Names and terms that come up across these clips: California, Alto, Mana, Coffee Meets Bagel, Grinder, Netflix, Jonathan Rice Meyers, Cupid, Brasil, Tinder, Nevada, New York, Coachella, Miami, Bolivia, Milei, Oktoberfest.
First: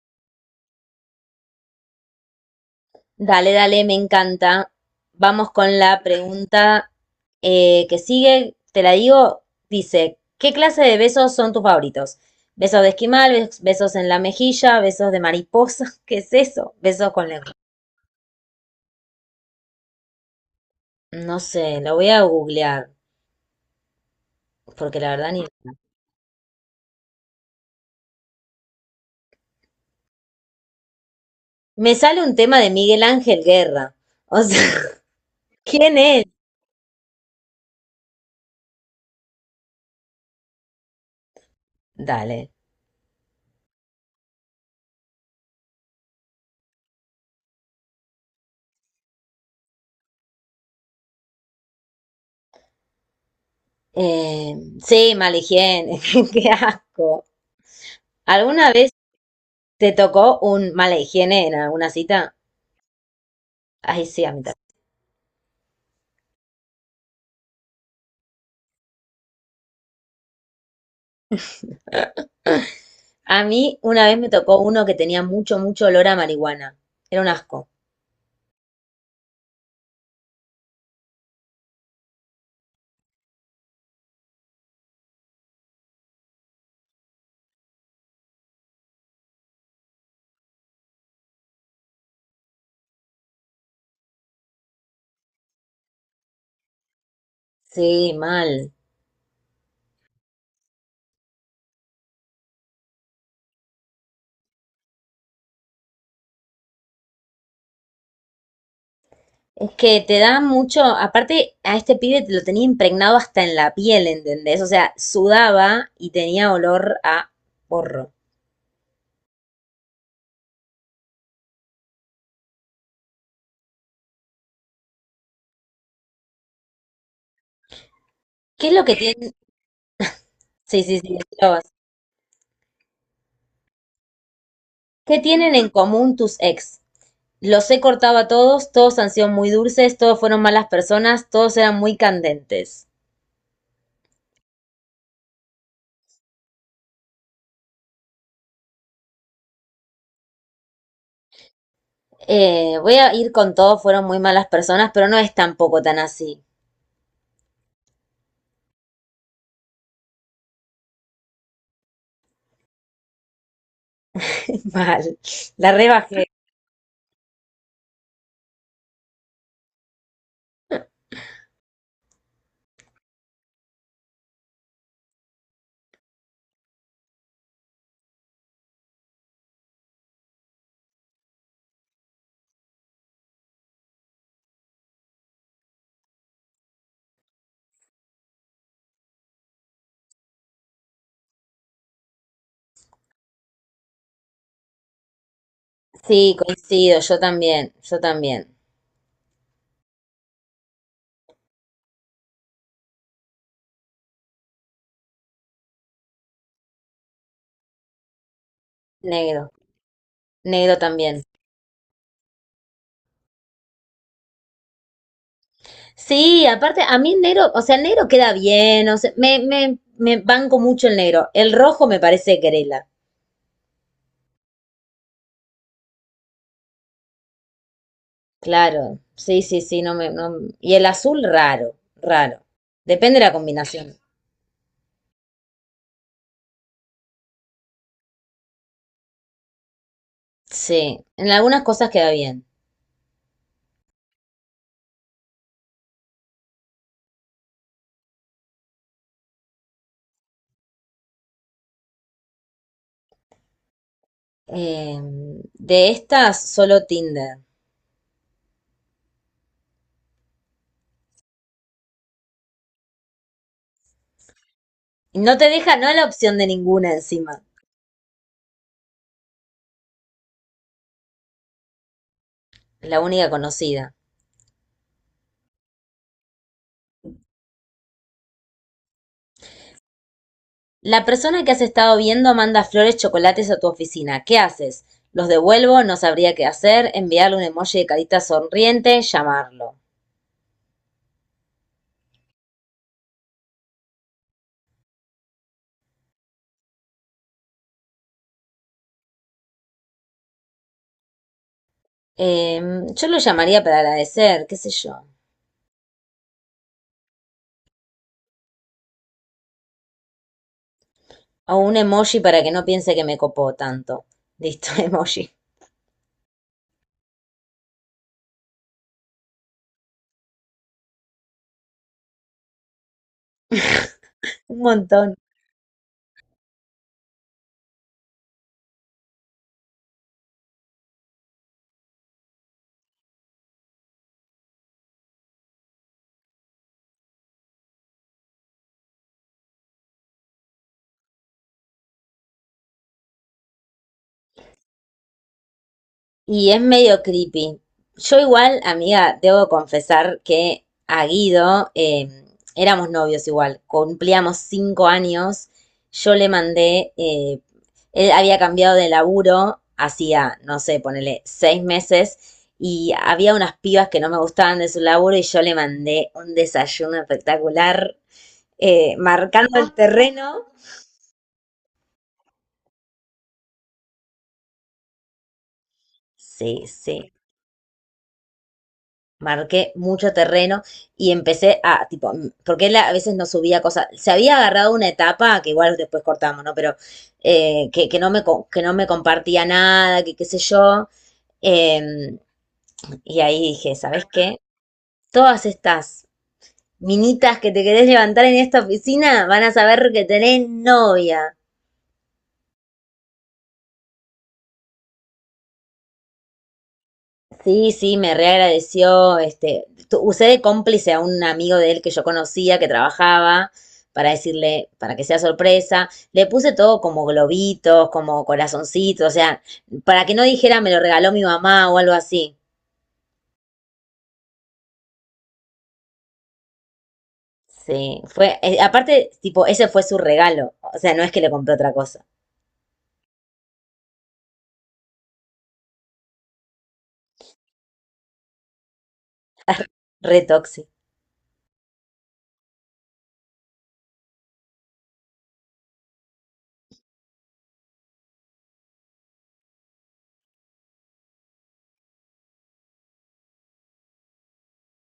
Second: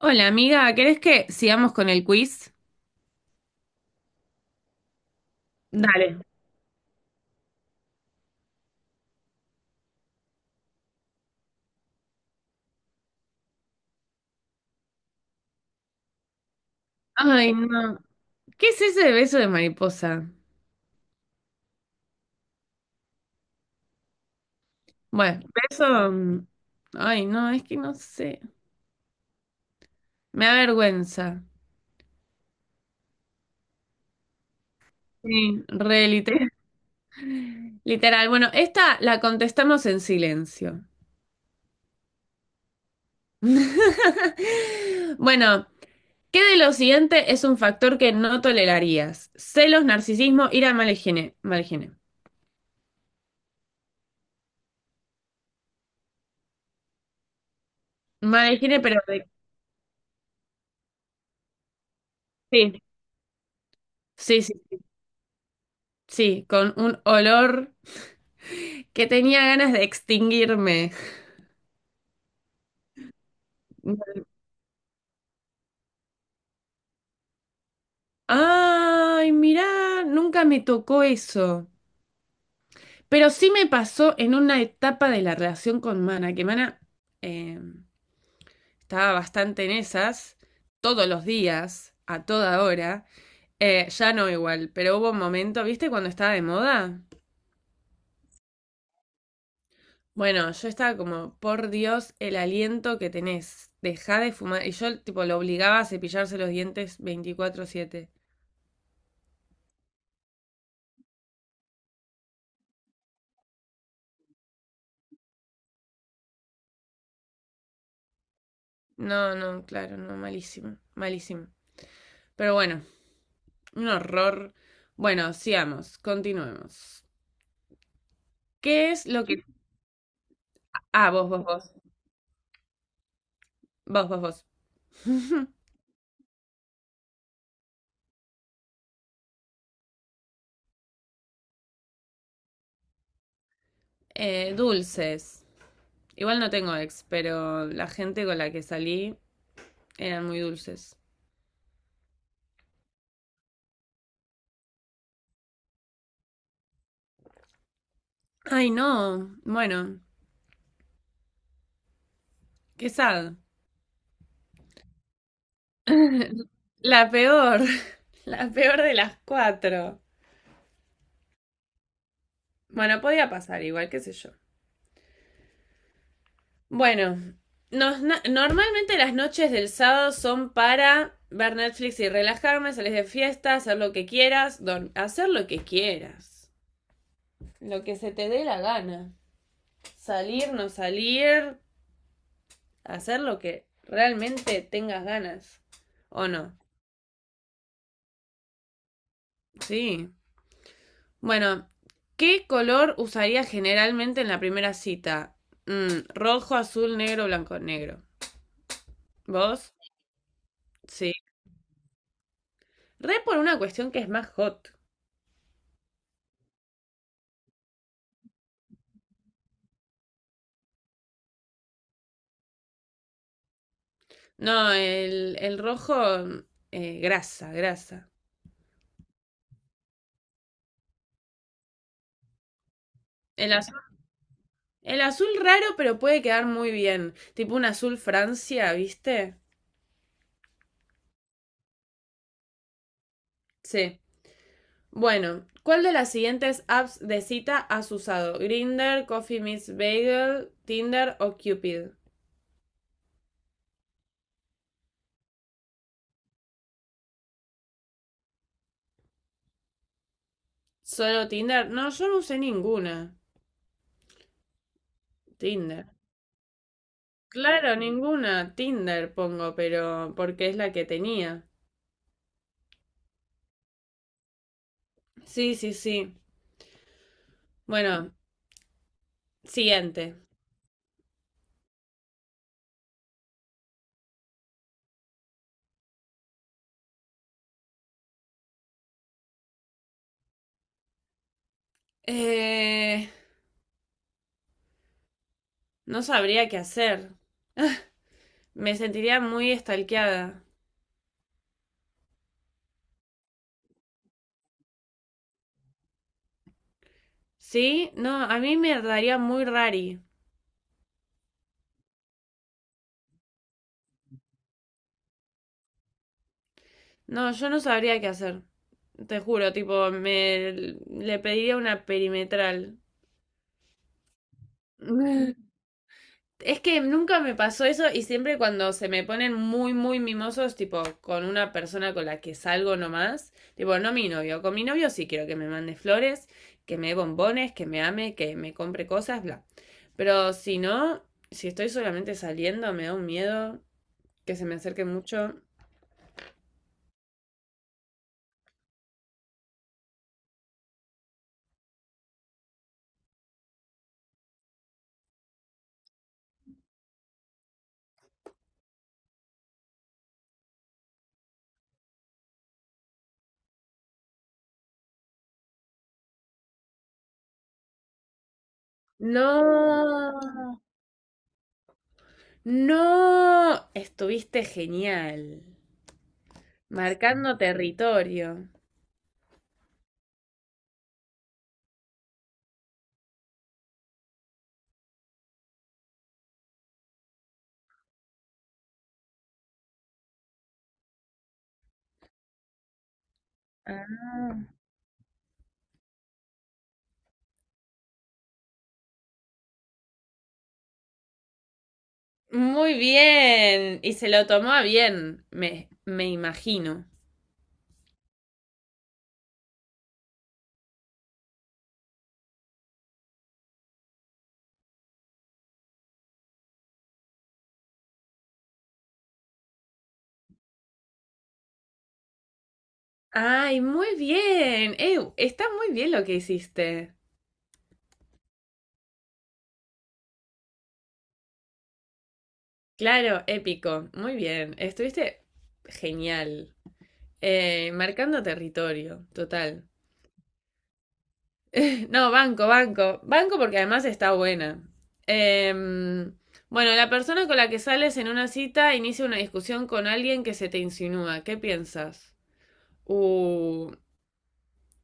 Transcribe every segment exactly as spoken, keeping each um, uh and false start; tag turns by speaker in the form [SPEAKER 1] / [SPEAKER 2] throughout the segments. [SPEAKER 1] Hola amiga, ¿querés que sigamos con el quiz?
[SPEAKER 2] Dale, dale, me encanta. Vamos con la
[SPEAKER 1] Dale.
[SPEAKER 2] pregunta eh, que sigue. Te la digo. Dice, ¿qué clase de besos son tus favoritos? Besos de esquimal, bes- besos en la mejilla, besos de mariposa. ¿Qué es eso? Besos con lengua.
[SPEAKER 1] Ay, no. ¿Qué es ese de beso de mariposa?
[SPEAKER 2] No sé, lo voy a googlear, porque la verdad
[SPEAKER 1] Bueno,
[SPEAKER 2] ni...
[SPEAKER 1] beso... mm, Ay, no, es que no sé. Me da vergüenza.
[SPEAKER 2] Me sale un tema de Miguel Ángel Guerra. O sea,
[SPEAKER 1] Sí,
[SPEAKER 2] ¿quién
[SPEAKER 1] re
[SPEAKER 2] es?
[SPEAKER 1] literal. Literal. Bueno, esta la contestamos en silencio.
[SPEAKER 2] Dale.
[SPEAKER 1] Bueno, ¿qué de lo siguiente es un factor que no tolerarías? Celos, narcisismo, ira, mala higiene. Mala higiene.
[SPEAKER 2] Eh, sí, mala higiene. Qué asco.
[SPEAKER 1] Mala
[SPEAKER 2] ¿Alguna
[SPEAKER 1] higiene,
[SPEAKER 2] vez
[SPEAKER 1] pero de...
[SPEAKER 2] te tocó un mala higiene en alguna cita?
[SPEAKER 1] sí,
[SPEAKER 2] Ay, sí, a mí
[SPEAKER 1] sí,
[SPEAKER 2] también.
[SPEAKER 1] sí, sí, con un olor. Que tenía ganas de extinguirme.
[SPEAKER 2] A mí una vez me tocó uno que tenía mucho, mucho olor a marihuana. Era un asco.
[SPEAKER 1] Ay, mirá, nunca me tocó eso. Pero sí me pasó en una etapa de la relación con Mana, que Mana eh, estaba bastante en esas, todos los días, a toda hora. Eh, ya no igual, pero hubo un momento, ¿viste cuando estaba de moda?
[SPEAKER 2] Sí, mal.
[SPEAKER 1] Bueno, yo estaba como, por Dios, el aliento que tenés, dejá de fumar. Y yo tipo lo obligaba a cepillarse los dientes veinticuatro siete.
[SPEAKER 2] Es que te da mucho, aparte a este pibe te lo tenía impregnado hasta en la piel, ¿entendés? O sea, sudaba y tenía olor a porro.
[SPEAKER 1] No, no, claro, no, malísimo, malísimo. Pero bueno, un horror. Bueno, sigamos, continuemos.
[SPEAKER 2] ¿Qué es lo
[SPEAKER 1] ¿Qué
[SPEAKER 2] que
[SPEAKER 1] es lo
[SPEAKER 2] tienen?
[SPEAKER 1] que...
[SPEAKER 2] Sí, sí,
[SPEAKER 1] Ah,
[SPEAKER 2] sí,
[SPEAKER 1] vos, vos,
[SPEAKER 2] decilo vos.
[SPEAKER 1] vos, vos, vos, vos.
[SPEAKER 2] ¿Qué tienen en común tus ex? Los he cortado a todos, todos han sido muy dulces, todos fueron malas personas, todos eran muy candentes.
[SPEAKER 1] Eh, dulces. Igual no tengo ex, pero la gente con la que salí eran muy dulces.
[SPEAKER 2] Eh, voy a ir con todos fueron muy malas personas, pero no es tampoco tan así.
[SPEAKER 1] Ay, no, bueno, qué sad.
[SPEAKER 2] Mal. La rebajé.
[SPEAKER 1] La peor, la peor de las cuatro. Bueno, podía pasar, igual, qué sé yo. Bueno, nos- na- normalmente las noches del sábado son para ver Netflix y relajarme, salir de fiesta, hacer lo que quieras, dor- hacer lo que quieras. Lo que se te dé la gana. Salir, no salir, hacer lo que realmente tengas ganas. ¿O
[SPEAKER 2] Sí,
[SPEAKER 1] no?
[SPEAKER 2] coincido, yo también, yo también.
[SPEAKER 1] Sí. Bueno, ¿qué color usarías generalmente en la primera cita? Mm, rojo, azul, negro, blanco, negro.
[SPEAKER 2] Negro,
[SPEAKER 1] ¿Vos?
[SPEAKER 2] negro
[SPEAKER 1] Sí.
[SPEAKER 2] también.
[SPEAKER 1] Re por una cuestión que es más hot.
[SPEAKER 2] Sí, aparte, a mí el negro, o sea, el negro queda bien, o sea, me, me, me banco mucho el negro. El rojo me parece querela.
[SPEAKER 1] No, el, el rojo, eh, grasa, grasa.
[SPEAKER 2] Claro, sí, sí, sí, no me, no- Y el azul, raro, raro. Depende de la
[SPEAKER 1] El azul,
[SPEAKER 2] combinación.
[SPEAKER 1] el azul raro, pero puede quedar muy bien. Tipo un azul Francia, ¿viste?
[SPEAKER 2] Sí, en algunas cosas queda bien.
[SPEAKER 1] Sí. Bueno, ¿cuál de las siguientes apps de cita has usado? Grinder, Coffee Miss Bagel, Tinder o Cupid?
[SPEAKER 2] Eh, de estas, solo Tinder.
[SPEAKER 1] ¿Solo Tinder? No, yo no usé ninguna.
[SPEAKER 2] Y no te deja,
[SPEAKER 1] Tinder.
[SPEAKER 2] no la opción de ninguna encima.
[SPEAKER 1] Claro, ninguna. Tinder pongo, pero porque es la que tenía.
[SPEAKER 2] La única conocida.
[SPEAKER 1] Sí, sí, sí. Bueno, siguiente.
[SPEAKER 2] La persona que has estado viendo manda flores, chocolates a tu oficina. ¿Qué haces? Los devuelvo, no sabría qué hacer, enviarle un emoji de carita sonriente, llamarlo.
[SPEAKER 1] Eh, No sabría qué hacer. Me sentiría muy estalqueada.
[SPEAKER 2] Em, yo lo llamaría para agradecer, qué sé yo.
[SPEAKER 1] ¿Sí? No, a mí me daría muy rari.
[SPEAKER 2] O un emoji para que no piense que me copó tanto. Listo, emoji.
[SPEAKER 1] No, yo no sabría qué hacer. Te juro, tipo, me le pediría una perimetral.
[SPEAKER 2] Un montón.
[SPEAKER 1] Es que nunca me pasó eso y siempre cuando se me ponen muy, muy mimosos, tipo con una persona con la que salgo nomás, tipo, no mi novio, con mi novio sí quiero que me mande flores, que me dé bombones, que me ame, que me compre cosas, bla. Pero si no, si estoy solamente saliendo, me da un miedo que se me acerque mucho.
[SPEAKER 2] Y es medio creepy. Yo igual, amiga, debo confesar que a Guido eh, éramos novios igual, cumplíamos cinco años, yo le mandé, eh, él había cambiado de laburo, hacía, no sé, ponele seis meses, y había unas pibas que no me gustaban de su laburo y yo le mandé un desayuno espectacular, eh, marcando el terreno.
[SPEAKER 1] No, no, estuviste genial,
[SPEAKER 2] Sí, sí.
[SPEAKER 1] marcando territorio.
[SPEAKER 2] Marqué mucho terreno y empecé a, tipo, mm, porque él a veces no subía cosas, se había agarrado una etapa, que igual después cortamos, ¿no? Pero eh, que, que, no me, que no me compartía nada, que qué sé yo. Eh, y ahí dije, ¿sabes
[SPEAKER 1] Ah.
[SPEAKER 2] qué? Todas estas minitas que te querés levantar en esta oficina van a saber que tenés novia.
[SPEAKER 1] Muy bien. Y se lo tomó a bien, me, me imagino.
[SPEAKER 2] Sí, sí, me reagradeció. Este, tu- usé de cómplice a un amigo de él que yo conocía, que trabajaba, para decirle, para que sea sorpresa. Le puse todo como globitos, como corazoncitos, o sea, para que no dijera me lo regaló mi mamá o algo así.
[SPEAKER 1] Ay, muy bien. Ew, está muy bien lo que hiciste.
[SPEAKER 2] Sí, fue, eh, aparte, tipo, ese fue su regalo. O sea, no es que le compré otra cosa.
[SPEAKER 1] Claro, épico. Muy bien. Estuviste genial. Eh, marcando territorio, total.
[SPEAKER 2] Re tóxico.
[SPEAKER 1] No, banco, banco. Banco porque además está buena. Em, bueno, la persona con la que sales en una cita inicia una discusión con alguien que se te insinúa. ¿Qué piensas? Uh,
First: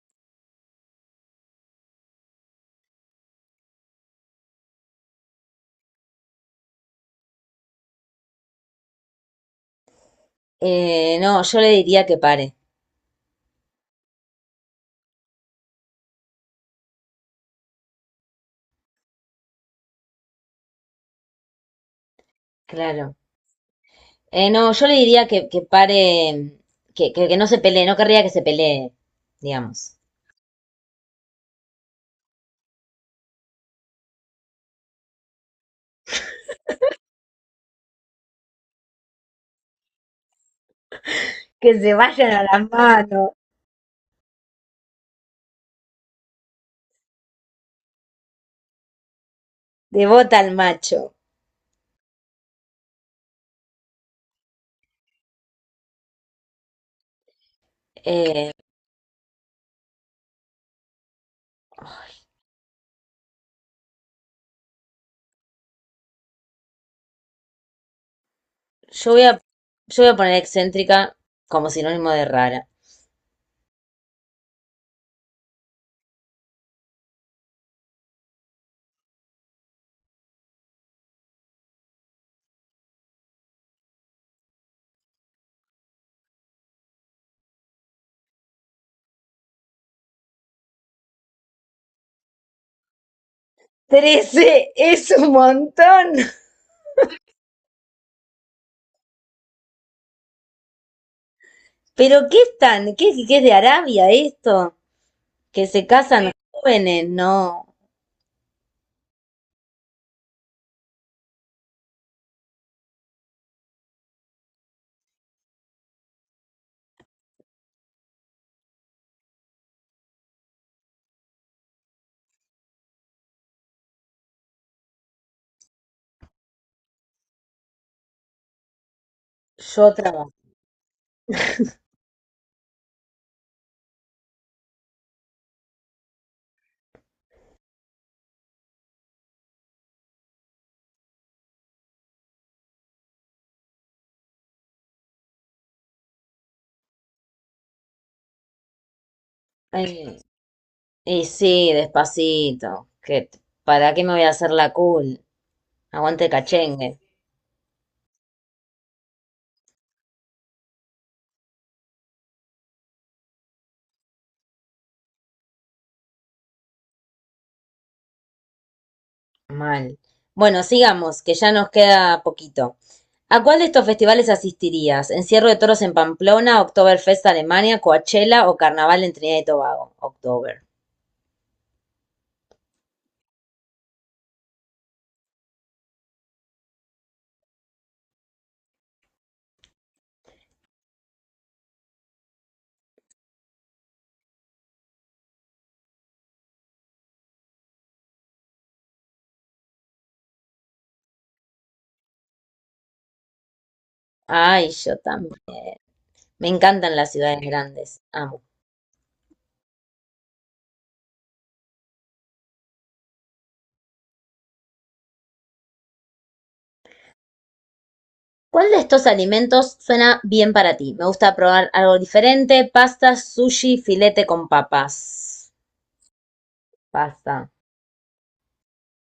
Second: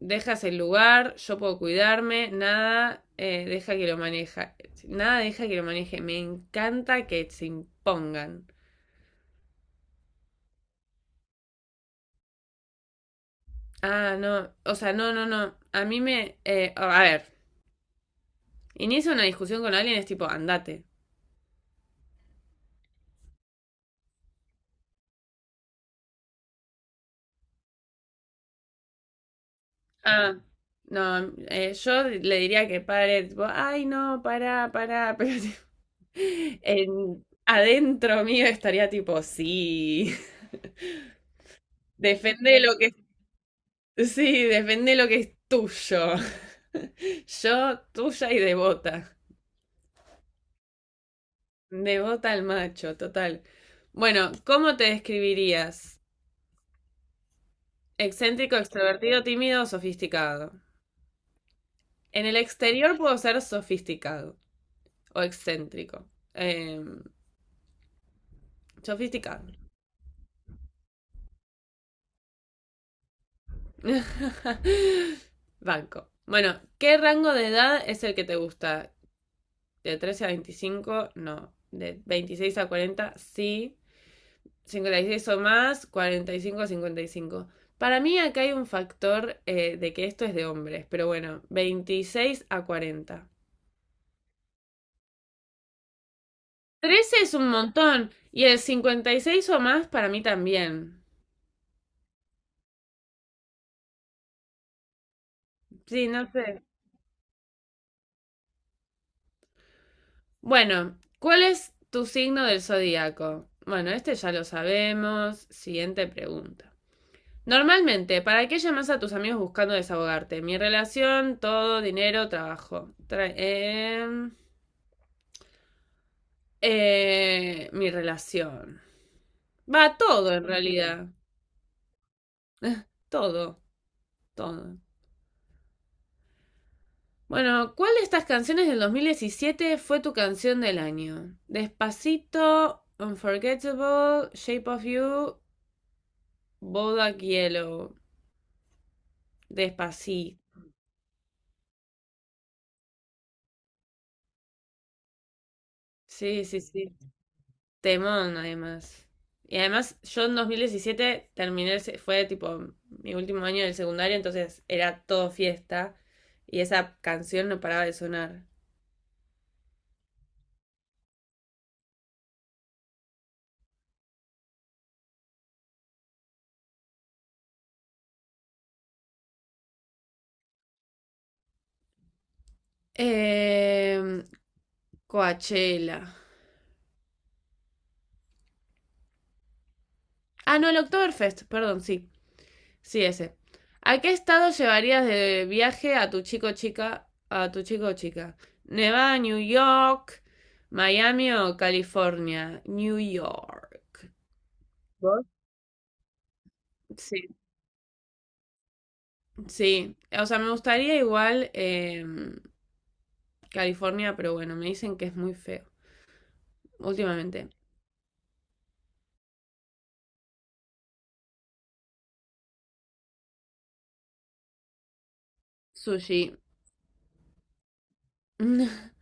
[SPEAKER 1] dejas el lugar, yo puedo cuidarme, nada eh, deja que lo maneje nada deja que lo maneje, me encanta que se impongan.
[SPEAKER 2] Eh, no, yo le diría que pare.
[SPEAKER 1] Ah, no, o sea, no, no, no, a mí me, eh, a ver, inicia una discusión con alguien es tipo, andate.
[SPEAKER 2] Claro. Eh, no, yo le diría que, que pare, que, que, que no se pelee, no querría que se pelee, digamos.
[SPEAKER 1] Ah, no, eh, yo le diría que pare, tipo, ay, no, para, para, pero tipo, en, adentro mío estaría tipo, sí,
[SPEAKER 2] Que se vayan a
[SPEAKER 1] defende
[SPEAKER 2] las
[SPEAKER 1] lo que
[SPEAKER 2] manos.
[SPEAKER 1] sí, depende de lo que es tuyo. Yo, tuya y devota.
[SPEAKER 2] De bota al macho.
[SPEAKER 1] Devota al macho, total. Bueno, ¿cómo te describirías?
[SPEAKER 2] Eh,
[SPEAKER 1] Excéntrico, extrovertido, tímido o sofisticado. En el exterior puedo ser sofisticado o excéntrico. Eh,
[SPEAKER 2] yo voy a,
[SPEAKER 1] sofisticado.
[SPEAKER 2] yo voy a poner excéntrica como sinónimo de rara.
[SPEAKER 1] Banco. Bueno, ¿qué rango de edad es el que te gusta? ¿De trece a veinticinco? No. ¿De veintiséis a cuarenta? Sí. Cincuenta y seis o más, cuarenta y cinco o cincuenta y cinco. Para mí acá hay un factor eh, de que esto es de hombres, pero bueno, veintiséis a cuarenta.
[SPEAKER 2] Trece es un montón.
[SPEAKER 1] Trece es un montón y el cincuenta y seis o más para mí también.
[SPEAKER 2] Pero ¿qué están? ¿Qué, ¿qué es de Arabia esto? Que se
[SPEAKER 1] Sí, no
[SPEAKER 2] casan
[SPEAKER 1] sé.
[SPEAKER 2] jóvenes, no.
[SPEAKER 1] Bueno, ¿cuál es tu signo del zodíaco? Bueno, este ya lo sabemos. Siguiente pregunta. Normalmente, ¿para qué llamas a tus amigos buscando desahogarte? Mi relación, todo, dinero, trabajo. Tra- em, Eh, mi relación.
[SPEAKER 2] Yo
[SPEAKER 1] Va todo
[SPEAKER 2] trabajo.
[SPEAKER 1] en realidad. Eh, Todo, todo. Bueno, ¿cuál de estas canciones del dos mil diecisiete fue tu canción del año? Despacito, Unforgettable, Shape of You, Bodak Yellow.
[SPEAKER 2] Eh,
[SPEAKER 1] Despacito.
[SPEAKER 2] y sí, despacito. Que, ¿para qué me voy a hacer la cool? Aguante el
[SPEAKER 1] Sí, sí, sí.
[SPEAKER 2] cachengue.
[SPEAKER 1] Temón, además. Y además, yo en dos mil diecisiete terminé, el se- fue tipo mi último año del secundario, entonces era todo fiesta. Y esa canción no paraba de sonar.
[SPEAKER 2] Mal. Bueno, sigamos, que ya nos queda poquito. ¿A cuál de estos festivales asistirías? ¿Encierro de toros en Pamplona, Oktoberfest Alemania, Coachella o Carnaval en Trinidad y Tobago? Oktober.
[SPEAKER 1] Eh, Coachella. Ah, no, el Oktoberfest, perdón, sí. Sí, ese. ¿A qué estado llevarías de viaje a tu chico o chica, a tu chico o chica? Nevada, New York, Miami o California? New York.
[SPEAKER 2] Ay, yo
[SPEAKER 1] ¿Vos?
[SPEAKER 2] también. Me encantan las
[SPEAKER 1] Sí,
[SPEAKER 2] ciudades grandes. Amo.
[SPEAKER 1] sí. O sea, me gustaría igual eh, California, pero bueno, me dicen que es muy feo últimamente.
[SPEAKER 2] ¿Cuál de estos alimentos suena bien para ti? Me gusta probar algo diferente. Pasta, sushi, filete con papas.
[SPEAKER 1] Sushi.
[SPEAKER 2] Pasta.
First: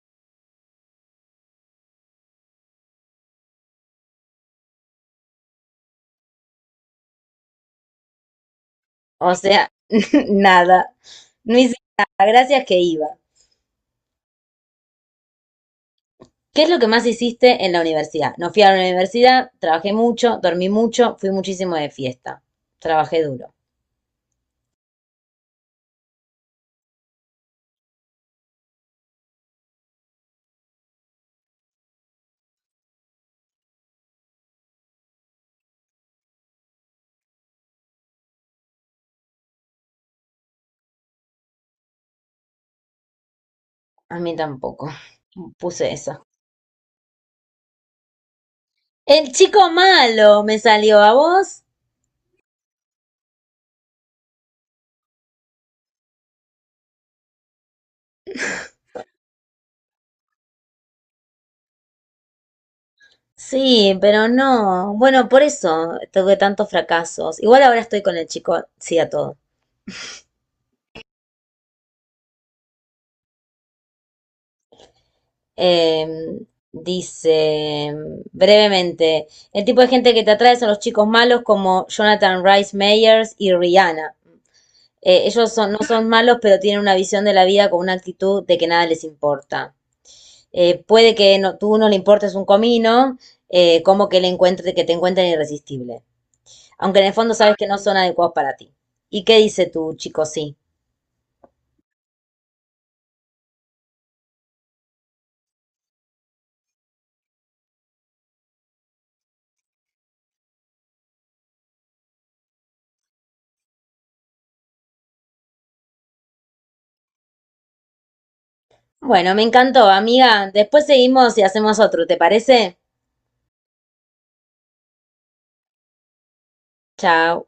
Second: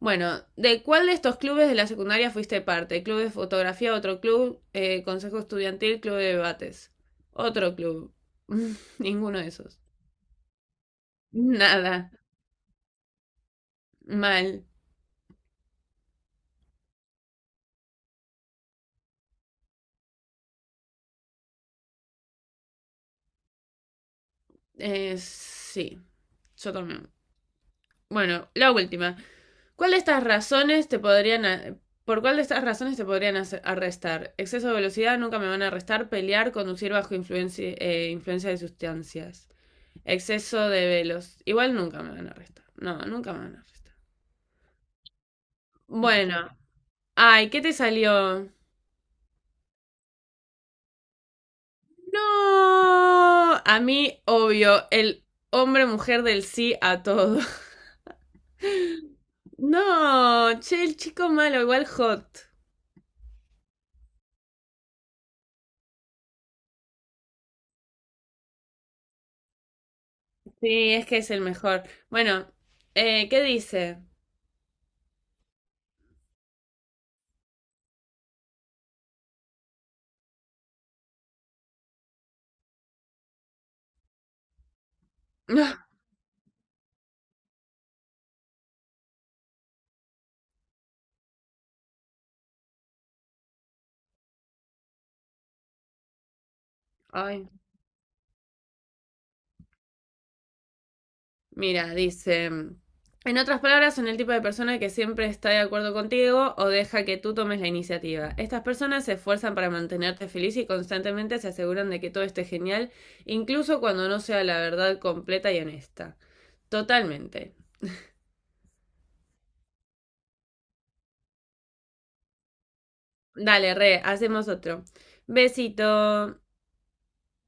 [SPEAKER 1] Bueno, ¿de cuál de estos clubes de la secundaria fuiste parte? Club de fotografía, otro club, eh, consejo estudiantil, club de debates. Otro club.
[SPEAKER 2] O
[SPEAKER 1] Ninguno de
[SPEAKER 2] sea,
[SPEAKER 1] esos.
[SPEAKER 2] nada. No hice
[SPEAKER 1] Nada.
[SPEAKER 2] nada. Gracias que iba.
[SPEAKER 1] Mal.
[SPEAKER 2] ¿Qué es lo que más hiciste en la universidad? No fui a la universidad, trabajé mucho, dormí mucho, fui muchísimo de fiesta. Trabajé duro.
[SPEAKER 1] Eh, sí, yo también. Bueno, la última. ¿Cuál de estas razones te podrían... a- ¿Por cuál de estas razones te podrían hacer- arrestar? Exceso de velocidad, nunca me van a arrestar. Pelear, conducir bajo influencia, eh, influencia de sustancias. Exceso de velos. Igual nunca me van a arrestar. No, nunca me van a arrestar.
[SPEAKER 2] A mí tampoco. Puse eso.
[SPEAKER 1] Bueno, ay, ¿qué te salió?
[SPEAKER 2] El chico malo me salió a vos.
[SPEAKER 1] No, a mí, obvio, el hombre-mujer del sí a todo. No, che, el chico malo, igual hot.
[SPEAKER 2] Sí, pero no. Bueno, por eso tuve tantos fracasos. Igual ahora estoy con el chico, sí a todo.
[SPEAKER 1] Sí, es que es el mejor. Bueno, eh, ¿qué dice?
[SPEAKER 2] Em, Dice brevemente, el tipo de gente que te atrae son los chicos malos como Jonathan Rice Meyers y Rihanna. Eh, ellos son- no son malos, pero tienen una visión de la vida con una actitud de que nada les importa. Eh, puede que no, tú no le importes un comino, eh, como que le encuentre, que te encuentren irresistible. Aunque en el fondo
[SPEAKER 1] Ay,
[SPEAKER 2] sabes que no son adecuados para ti. ¿Y qué dice tu chico sí?
[SPEAKER 1] mira, dice, mm, en otras palabras, son el tipo de persona que siempre está de acuerdo contigo o deja que tú tomes la iniciativa. Estas personas se esfuerzan para mantenerte feliz y constantemente se aseguran de que todo esté genial, incluso cuando no sea la verdad completa y honesta. Totalmente.
[SPEAKER 2] Bueno, me encantó, amiga. Después seguimos y hacemos otro, ¿te parece?
[SPEAKER 1] Dale, re, hacemos otro. Besito.
[SPEAKER 2] Chao.